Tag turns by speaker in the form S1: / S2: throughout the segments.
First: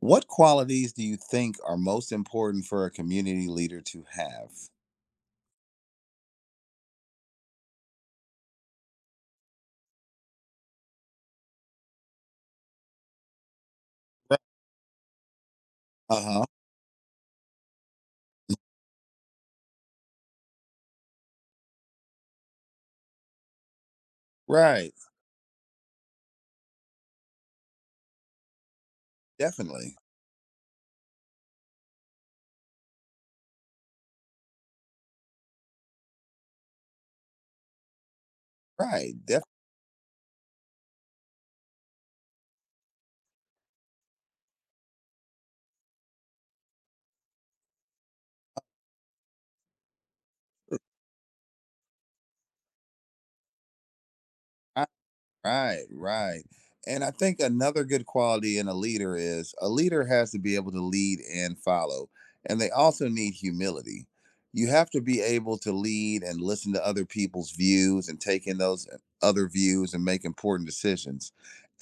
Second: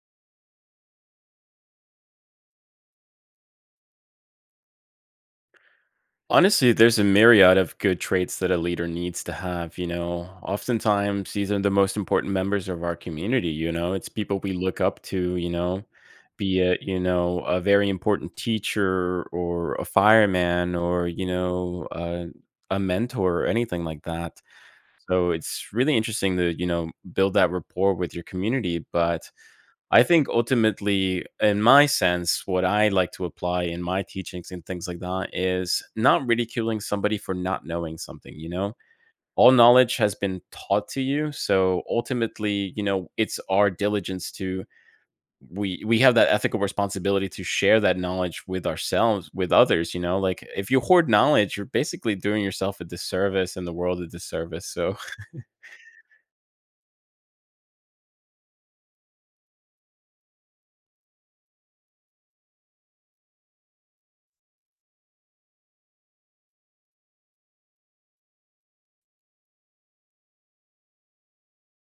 S1: What qualities do you think are most important for a community leader to have?
S2: Honestly, there's a myriad of good traits that a leader needs to have. Oftentimes these are the most important members of our community. It's people we look up to,
S1: Uh huh.
S2: be it, a very important teacher or a fireman or, a mentor or anything like that.
S1: Right.
S2: So it's really interesting to, build that rapport with your community. But
S1: Definitely.
S2: I think ultimately, in my sense, what I like to apply in my teachings and things like that is not ridiculing somebody for not knowing something.
S1: Right. Definitely.
S2: All knowledge has been taught to you. So ultimately, it's our diligence to we have that ethical responsibility to share that knowledge with ourselves with others, like if you hoard knowledge, you're basically doing yourself a disservice and the world a disservice, so
S1: Right, right. And I think another good quality in a leader is a leader has to be able to lead and follow. And they also need humility. You have to be able to lead and listen to other people's views and take in those other views and make important decisions.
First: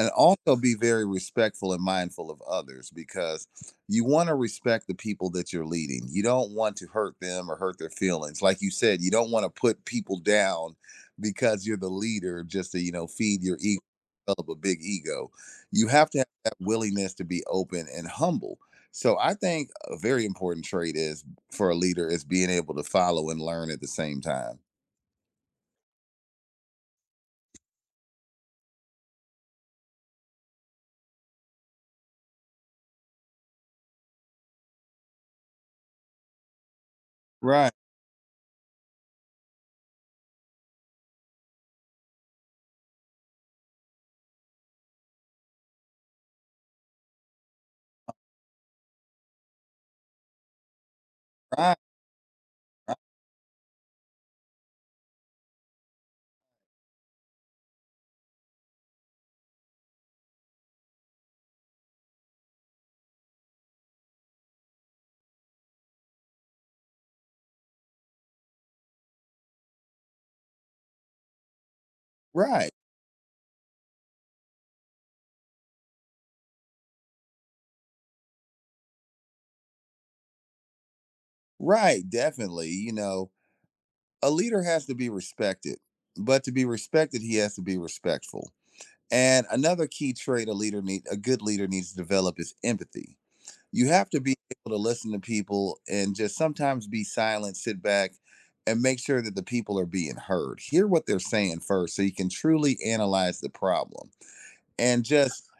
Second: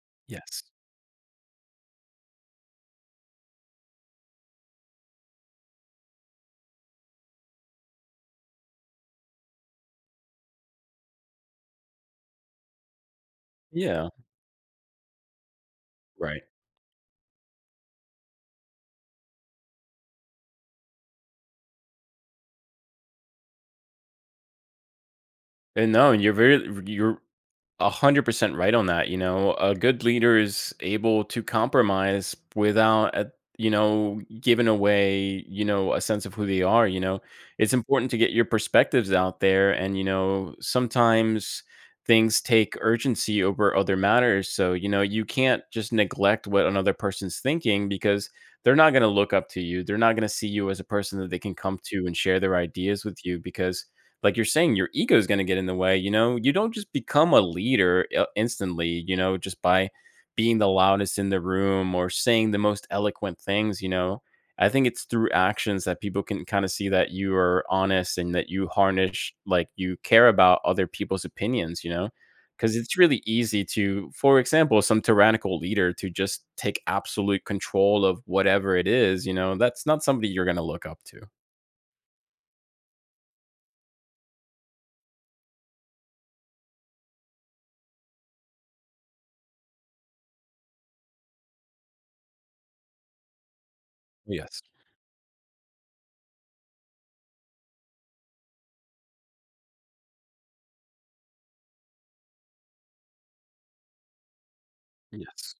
S1: And also
S2: Yes.
S1: be very respectful and mindful of others because you want to respect the people that you're leading. You don't want to hurt them or hurt their feelings. Like you said, you don't want to put people down because you're the leader just to feed your ego,
S2: Yeah.
S1: develop a big ego. You have to have
S2: Right.
S1: that willingness to be open and humble. So I think a very important trait is for a leader is being able to follow and learn at the same time.
S2: And no, and you're 100% right on that. You know, a good leader is able to compromise without, giving away, a sense of who they are. It's
S1: Right.
S2: important to get your perspectives out there, and sometimes things take urgency over other matters. So you can't just neglect what another person's thinking, because they're not going to look up to you. They're not going to see you as a person that they can
S1: Right,
S2: come to and share their ideas with, you because, like you're saying, your ego is going to get in the way. You know, you don't just become a leader instantly, just by being the loudest in the room or saying the most eloquent things. I think it's through actions that people can kind of see that you are honest and that you harness, like, you care about other people's opinions.
S1: right,
S2: Because it's really easy to, for example, some tyrannical leader to just take absolute control of whatever it is, that's not somebody you're going to look up to.
S1: right. Definitely. A leader has to be respected, but to be respected he has to be respectful. And another key trait a leader need a good leader needs to develop is empathy. You have to be
S2: Yes.
S1: able to listen to people and just sometimes be silent, sit back, and make sure that the people are being heard. Hear what they're saying first so you can truly analyze the problem and just
S2: Yes.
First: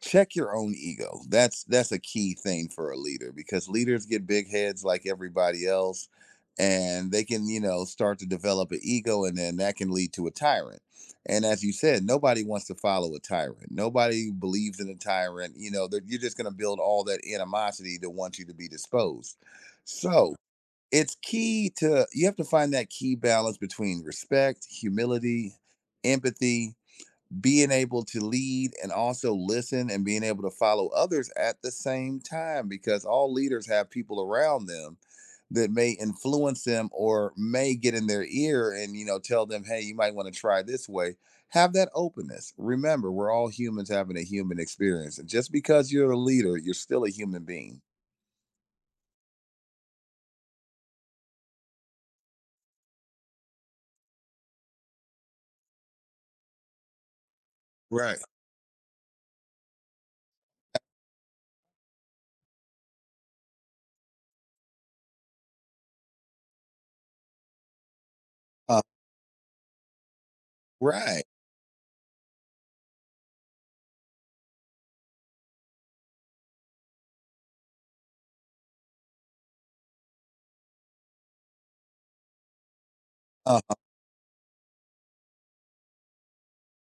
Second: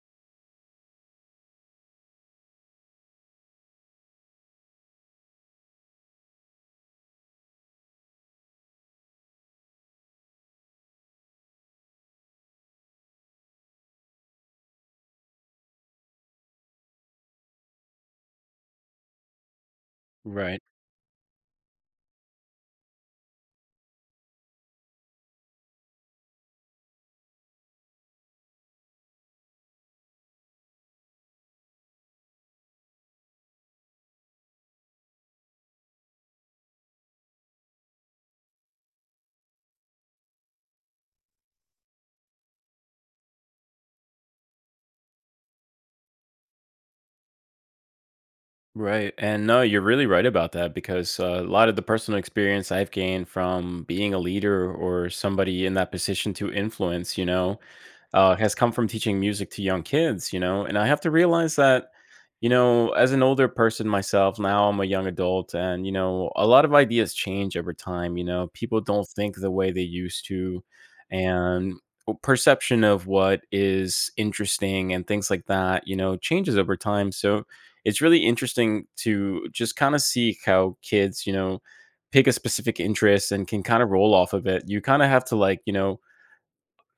S1: check your own ego. That's a key thing for a leader because leaders get big heads like everybody else and they can, start to develop an ego, and then that can lead to a tyrant. And as you said, nobody wants to follow a tyrant, nobody believes in a tyrant. You're just going to build all that animosity that wants you to be disposed. So
S2: Right.
S1: it's key to, you have to find that key balance between respect, humility, empathy, being able to lead and also listen, and being able to follow others at the same time, because all leaders have people around them that may influence them or may get in their ear and, tell them, hey, you might want to try this way. Have that openness. Remember, we're all humans having a human experience, and just because you're a leader, you're still a human being.
S2: Right. And no, you're really right about that, because a lot of the personal experience I've gained from being a leader or somebody in that position to influence,
S1: Right.
S2: has come from teaching music to young kids, and I have to realize that, as an older person myself, now I'm a young adult, and a lot of ideas change over time. You know, people
S1: uh,
S2: don't think the way they used to,
S1: right.
S2: and perception of what is interesting and things like that, changes over time. So it's really interesting to just kind of see how kids, pick a specific interest and
S1: uh,
S2: can kind of roll off of it. You kind of have to, like, you know,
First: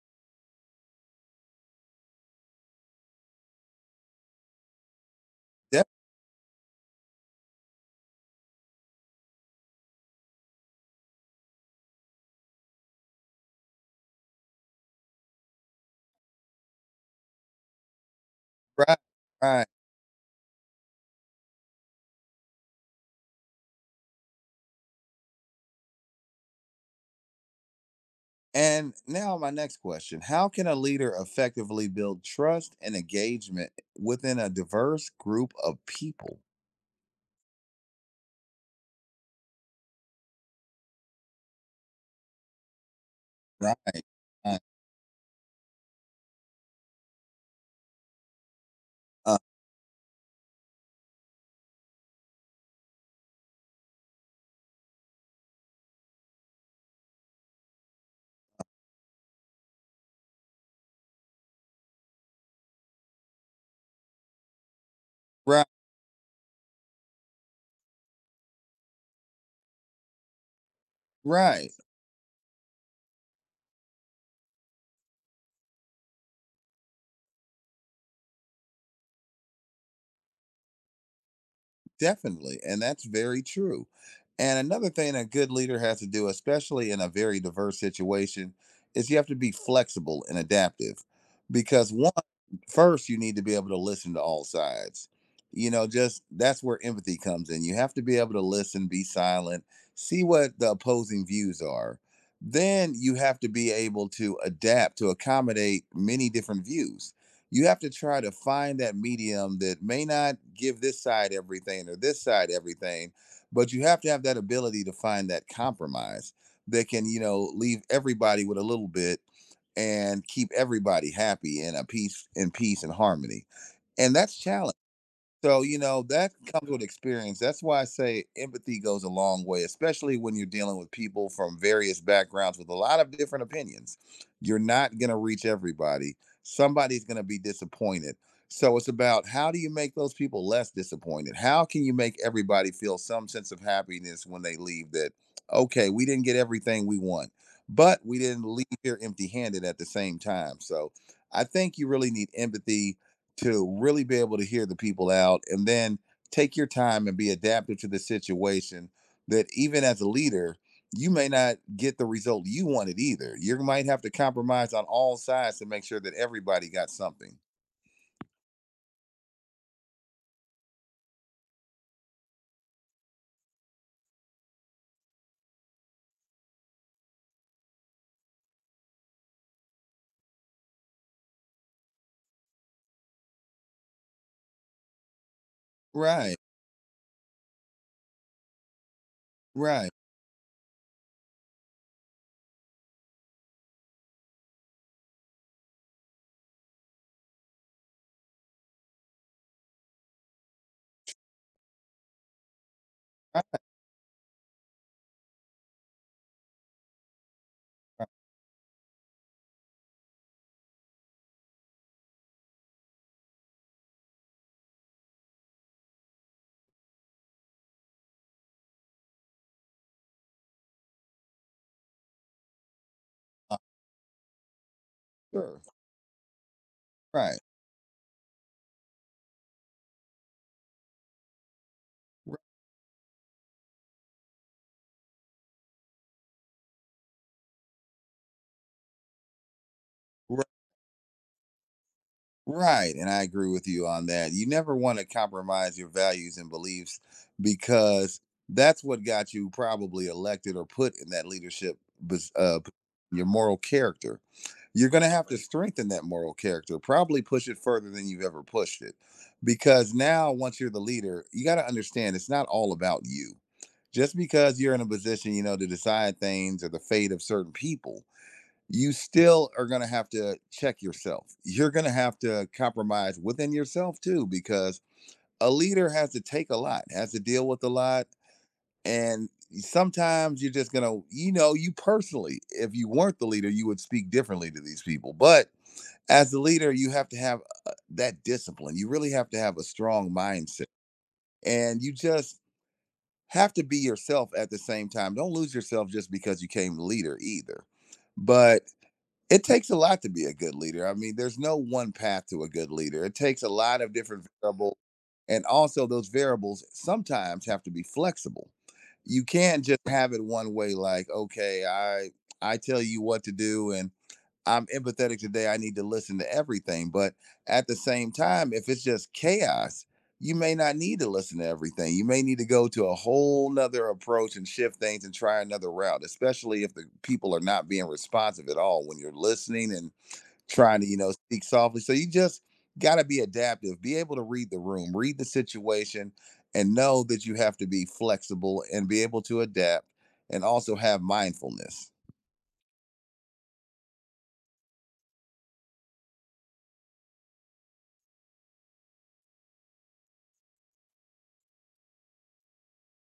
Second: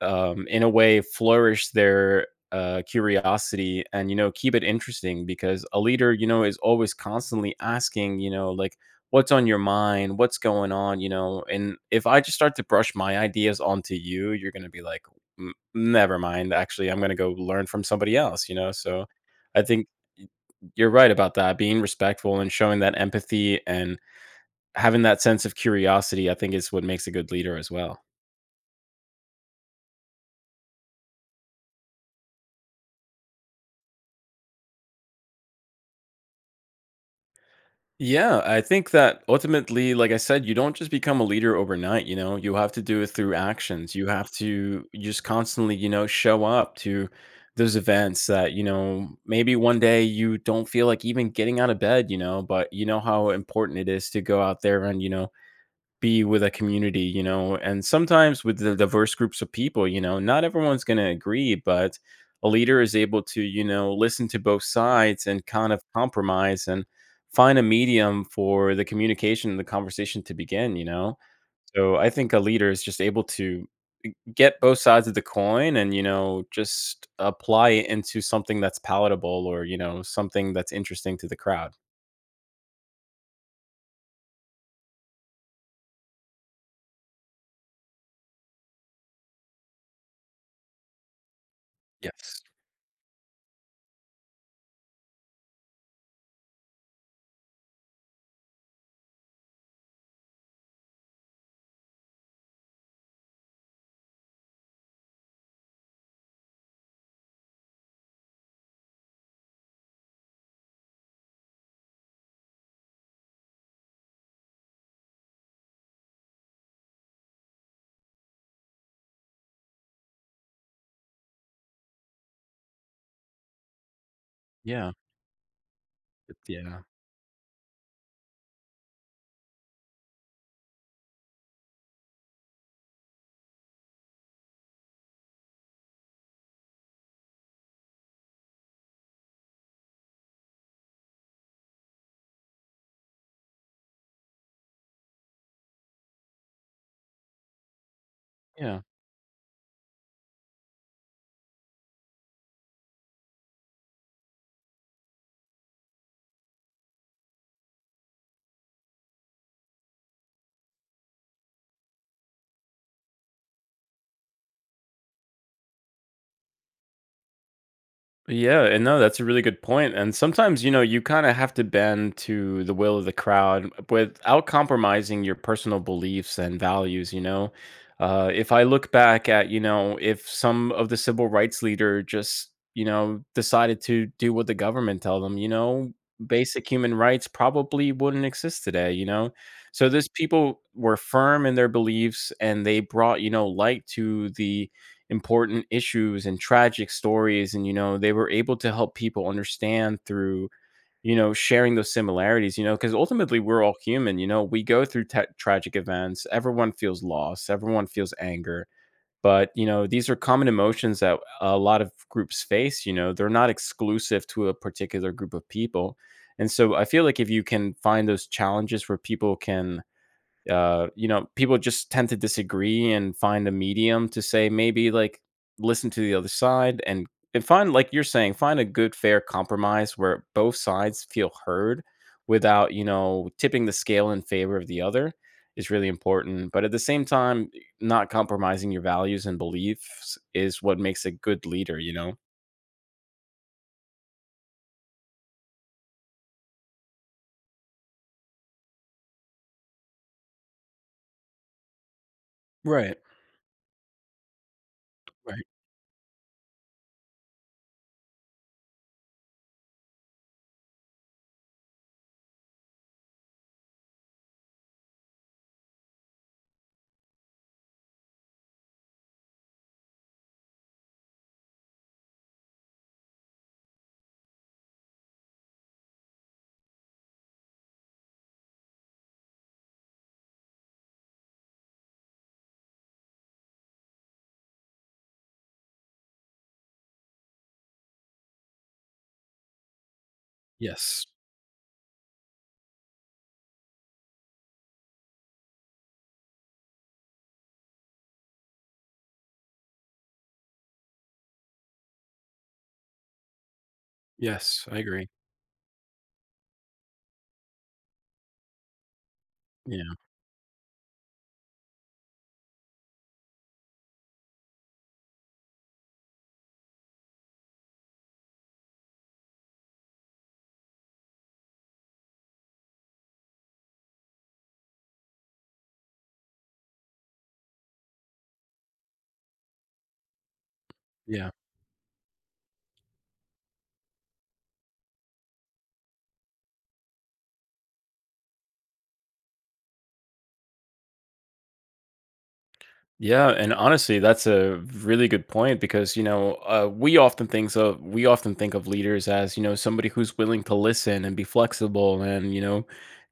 S2: um, in a way, flourish their curiosity and, keep it interesting, because a
S1: that's
S2: leader, is always constantly asking, like, what's on your mind, what's going on, and if I just start to brush my ideas onto you, you're going to be like, "Mm, never mind, actually, I'm going to go learn from somebody else,
S1: right.
S2: so I
S1: Right.
S2: think you're right about that, being respectful and showing that empathy and having that sense of curiosity, I think, is what makes a good leader as well."
S1: And now, my next question, how can a leader effectively build trust and engagement within a diverse group of people?
S2: Yeah, I think that ultimately, like I said, you don't just become a leader overnight. You know, you have to do it through
S1: Right.
S2: actions. You have
S1: Right.
S2: to just constantly, show up to those events that,
S1: Uh,
S2: maybe one day you don't feel like even getting out of bed, but you know how important it is to go out there and, be with a community, and sometimes with the diverse groups of people, not everyone's going to agree, but a leader is able to, listen to both sides and
S1: right.
S2: kind of compromise and find a medium for the communication and the conversation to begin.
S1: Right.
S2: So I think a leader is just able to get both sides of the coin and, just apply it into something that's palatable or, something that's interesting to the crowd.
S1: Definitely. And that's very true. And another thing a good leader has to do, especially in a very diverse situation, is you have to be flexible and adaptive because one,
S2: Yes.
S1: first you need to be able to listen to all sides. You know just That's where empathy comes in. You have to be able to listen, be silent, see what the opposing views are. Then you have to be able to adapt to accommodate many different views. You have to try to find that medium that may not give this side everything or this side everything, but you have to have that ability to find that compromise that can, leave everybody with a little bit, and keep everybody happy and a peace in peace and harmony. And that's challenging.
S2: Yeah.
S1: So, you know, that comes
S2: Yeah.
S1: with experience. That's why I say empathy goes a long way, especially when you're dealing with people from various backgrounds with a lot of different opinions. You're not going to reach everybody. Somebody's going to be disappointed. So, it's about how do you make those people less disappointed? How can you make everybody feel some sense of happiness when they leave that, okay, we didn't get everything we want, but we didn't leave
S2: Yeah.
S1: here empty handed at the same time. So, I think you really need empathy to really be able to hear the people out, and then take your time and be adaptive to the situation, that even as a leader you may not get the result you wanted either. You might have to compromise on all sides to make sure that everybody got something.
S2: Yeah, and no, that's a really good point. And sometimes, you kind of have to bend to the will of the crowd without compromising your personal beliefs and values. If I look back at, if some of the civil rights leader just, decided to do what the government tell them,
S1: Right,
S2: basic human rights probably wouldn't exist today. So
S1: right.
S2: these people were firm in their beliefs, and they brought, light to the important issues and tragic stories, and they were able to help people understand through, sharing those similarities, because ultimately we're all human. We go through ta tragic events. Everyone feels loss, everyone feels anger, but, these are common emotions that a lot of groups face. They're not exclusive to a particular group of people. And so I feel like, if you can find those challenges where people can people just tend to disagree and find a
S1: Uh,
S2: medium to say, maybe, like,
S1: sure.
S2: listen to the other side, and
S1: Right.
S2: and find, like you're saying, find a good, fair compromise where both sides feel heard
S1: r-
S2: without, tipping the scale in favor of the other, is really important. But at the same time, not compromising your values and beliefs
S1: r-
S2: is what makes a good leader.
S1: right, and I agree with you on that. You never want to compromise your values and beliefs, because that's what got you probably elected or put in that leadership pos- uh,
S2: Right.
S1: your moral character. You're going to have to
S2: Right.
S1: strengthen that moral character, probably push it further than you've ever pushed it. Because now, once you're the leader, you got to understand it's not all about you. Just because you're in a position, you know, to decide things or the fate of certain people, you still are going to have to check yourself. You're going to have to compromise within yourself too, because a leader has to take a lot, has to deal with a lot, and sometimes you're just going to, you know, you personally, if you weren't the leader, you would speak differently to these people. But as the leader, you have to have that discipline. You really have to have a strong mindset.
S2: Yes.
S1: And you just have to be yourself at the same time. Don't lose yourself just because you came leader either. But it takes a lot to be a good leader. I mean, there's no one path to a good leader. It takes a lot of different
S2: Yes. I
S1: variables.
S2: agree.
S1: And also, those variables sometimes have to be flexible. You can't just
S2: Yeah.
S1: have it one way, like, okay, I tell you what to do, and I'm empathetic today. I need to listen to everything. But at the same time, if it's just chaos, you may not need to listen to everything. You may need to go to a whole nother approach and shift things and try another route, especially if the people are not being responsive at all when you're listening and trying to, you know,
S2: Yeah.
S1: speak softly. So you just got to be adaptive, be able to read the room, read the situation, and know that you have to be flexible and be able to adapt and also have mindfulness.
S2: Yeah, and honestly, that's a really good point, because we often think of leaders as, somebody who's willing to listen and be flexible and,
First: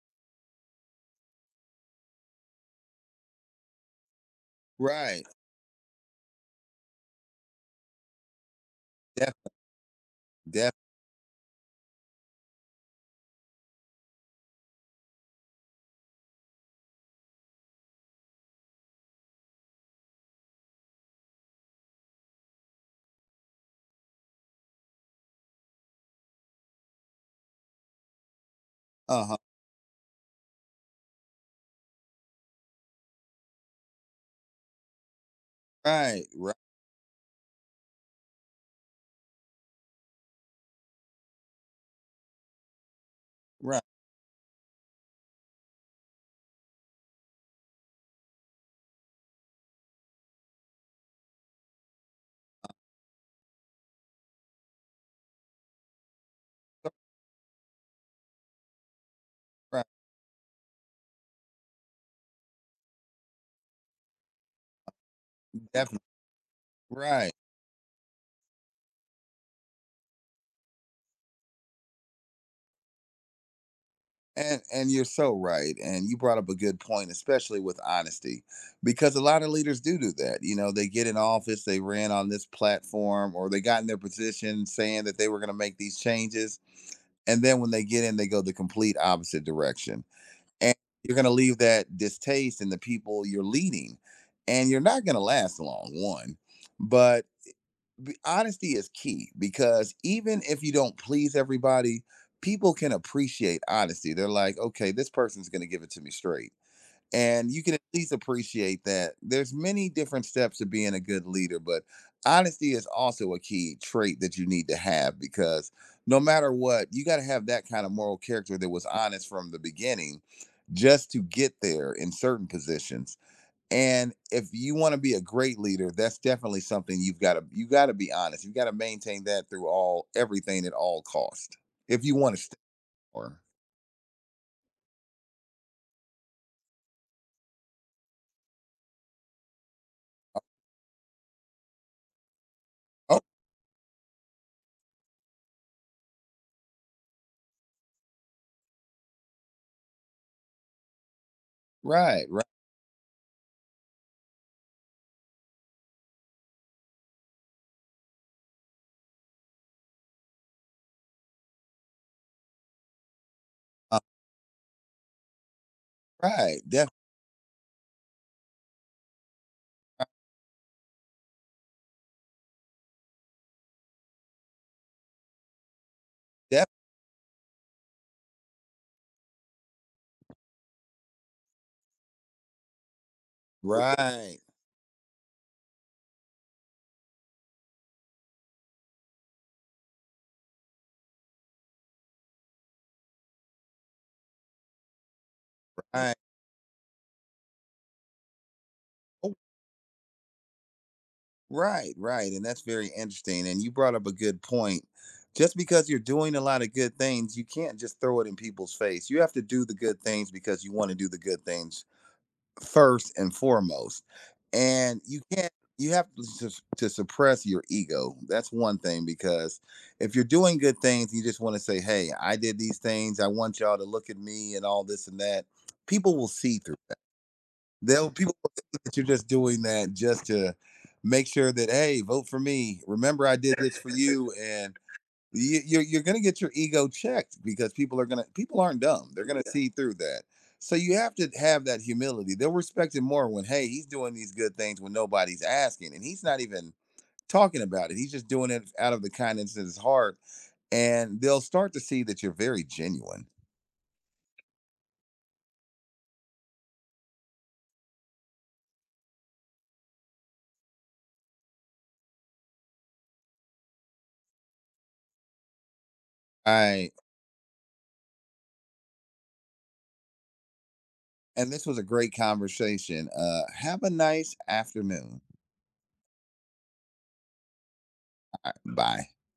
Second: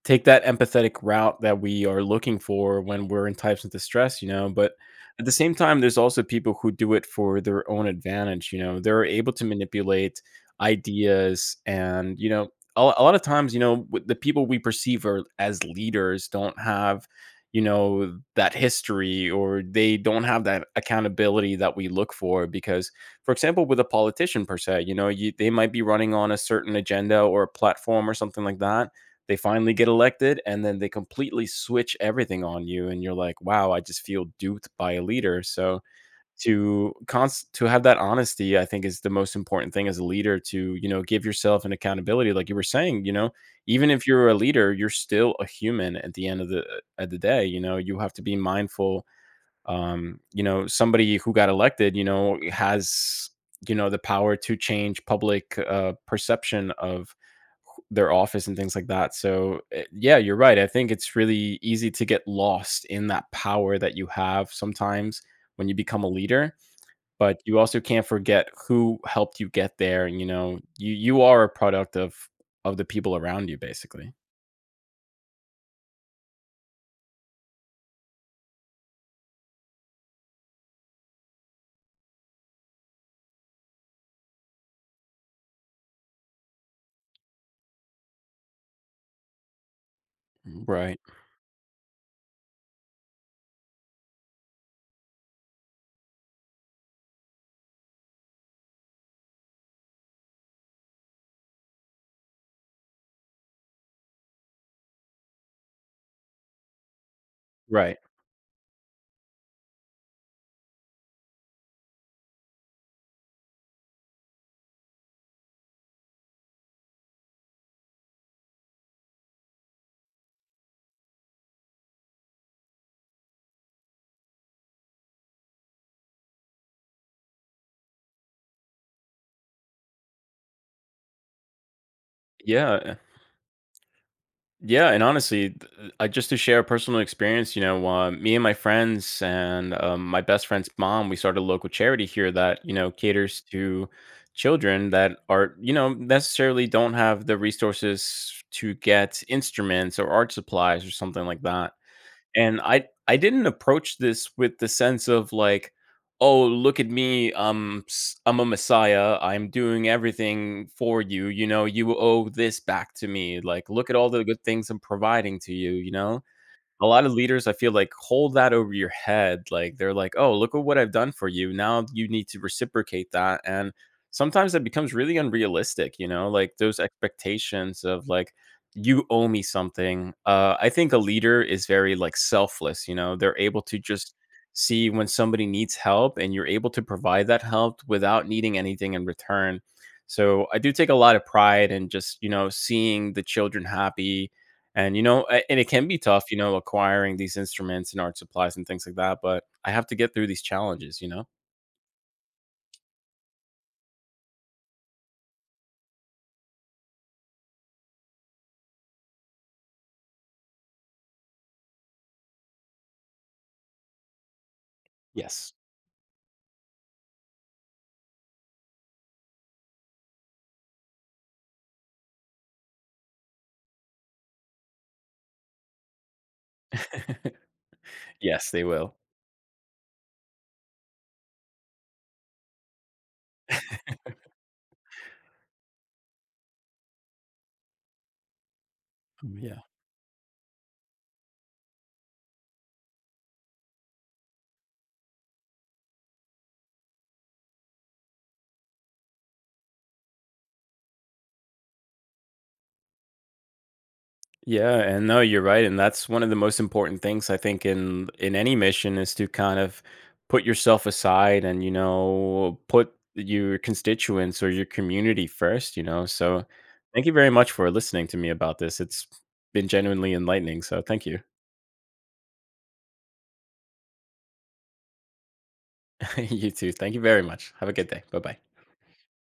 S2: take that empathetic route that we are looking for when we're in types of distress. You know, but
S1: Right.
S2: at the same time, there's also people who do it for their own advantage. You know, they're able
S1: Def,
S2: to manipulate
S1: def,
S2: ideas, and, a lot of times, the people we perceive as leaders don't have, that history, or they don't have that accountability that we look for, because, for example, with a politician per se, they might be running on a certain agenda or a platform or something like that.
S1: uh
S2: They
S1: huh.
S2: finally get elected and then they completely switch everything on you, and you're like, wow, I just feel duped by a leader. So
S1: Right, right,
S2: to have that honesty, I think, is the most important thing as a leader, to, give yourself an accountability, like you were saying,
S1: right,
S2: even if you're a leader, you're still a human at the end of the day, you have to be mindful. You know, somebody who got elected, has, the power to change public perception of their office and things like that. So,
S1: right,
S2: yeah, you're right. I think it's really easy to get lost in that power that you have sometimes when you become
S1: definitely,
S2: a leader.
S1: right,
S2: But you also can't forget who helped you get there, and, you are a product of the people around you, basically.
S1: and you're so right, and you brought up a good point, especially with honesty, because a lot of leaders do do that. You know, they get in office, they ran on this platform, or they got in their position saying that they were going to make these changes, and then when they get in, they go the complete opposite direction, and
S2: Right,
S1: you're going to leave that distaste in the people you're leading, and you're not going to last long. One, but honesty is key because even if you don't please everybody, people can appreciate honesty. They're like, okay, this person's going to give it to me straight. And you can at
S2: right.
S1: least appreciate that there's many different steps to being a good leader, but honesty is also a key trait that you need to have, because no matter what, you got to have that kind of moral character that was honest from the beginning just to get there in certain positions. And if you want to be a great leader, that's definitely something you got to be honest. You got to maintain that through all everything at all cost. If you want to stay.
S2: Yeah,
S1: Or,
S2: yeah, and honestly, th just to share a personal experience, me and my friends and, my best friend's mom, we started a local charity here that,
S1: oh,
S2: caters to children that, are, necessarily don't have the resources to get instruments or art supplies or something like that.
S1: right, right,
S2: And I didn't approach this with the sense of, like, "Oh, look at me. I'm a messiah. I'm doing everything for you. You know, you owe this back to me. Like, look at
S1: uh,
S2: all the good things I'm providing to you, you know?"
S1: right,
S2: A
S1: def,
S2: lot of leaders, I feel like, hold that over your head. Like, they're like, "Oh, look at what I've done for you. Now you need to reciprocate that." And sometimes it becomes really unrealistic, like
S1: def,
S2: those expectations of, like, you owe me something. I think a leader is very, like, selfless, they're able to just
S1: right,
S2: see when somebody needs help, and you're able to provide that help without needing anything in return. So I do take a lot of pride in just, seeing the children happy, and, a and it can be
S1: right,
S2: tough, acquiring these instruments and art supplies and things like that,
S1: oh,
S2: but I have to get through these challenges.
S1: right, right. And that's very interesting. And you brought up a good point. Just because you're doing a lot of good things, you can't just throw it in people's face. You have to do the good things because you want to do the good things, first and foremost. And you can't
S2: Yes.
S1: you have to, sus- to suppress your ego. That's one thing, because if you're doing good things, you just want to say, "Hey, I did these things. I want y'all to look at me and all this and that." People will see through. They'll people
S2: Yes, they
S1: think
S2: will.
S1: that you're just doing that just to make sure that, hey, vote for me. Remember, I did this for you, and you're going to get your ego checked, because people aren't dumb. They're going to
S2: Yeah.
S1: see through that. So you have to have that humility. They'll respect it more when, hey, he's doing these good things when nobody's asking and he's not even talking about it. He's just doing it out of the kindness of his heart, and they'll start to see that you're very genuine.
S2: Yeah, and no, you're right, and that's one of the most important things I think in any mission, is to kind of put yourself aside and, put your constituents or your community first. So,
S1: I,
S2: thank you very much for listening to me about this. It's been genuinely enlightening, so thank you.
S1: and this was a great conversation. Have a nice afternoon.
S2: You too. Thank you very much. Have a good day. Bye-bye.
S1: All right, bye.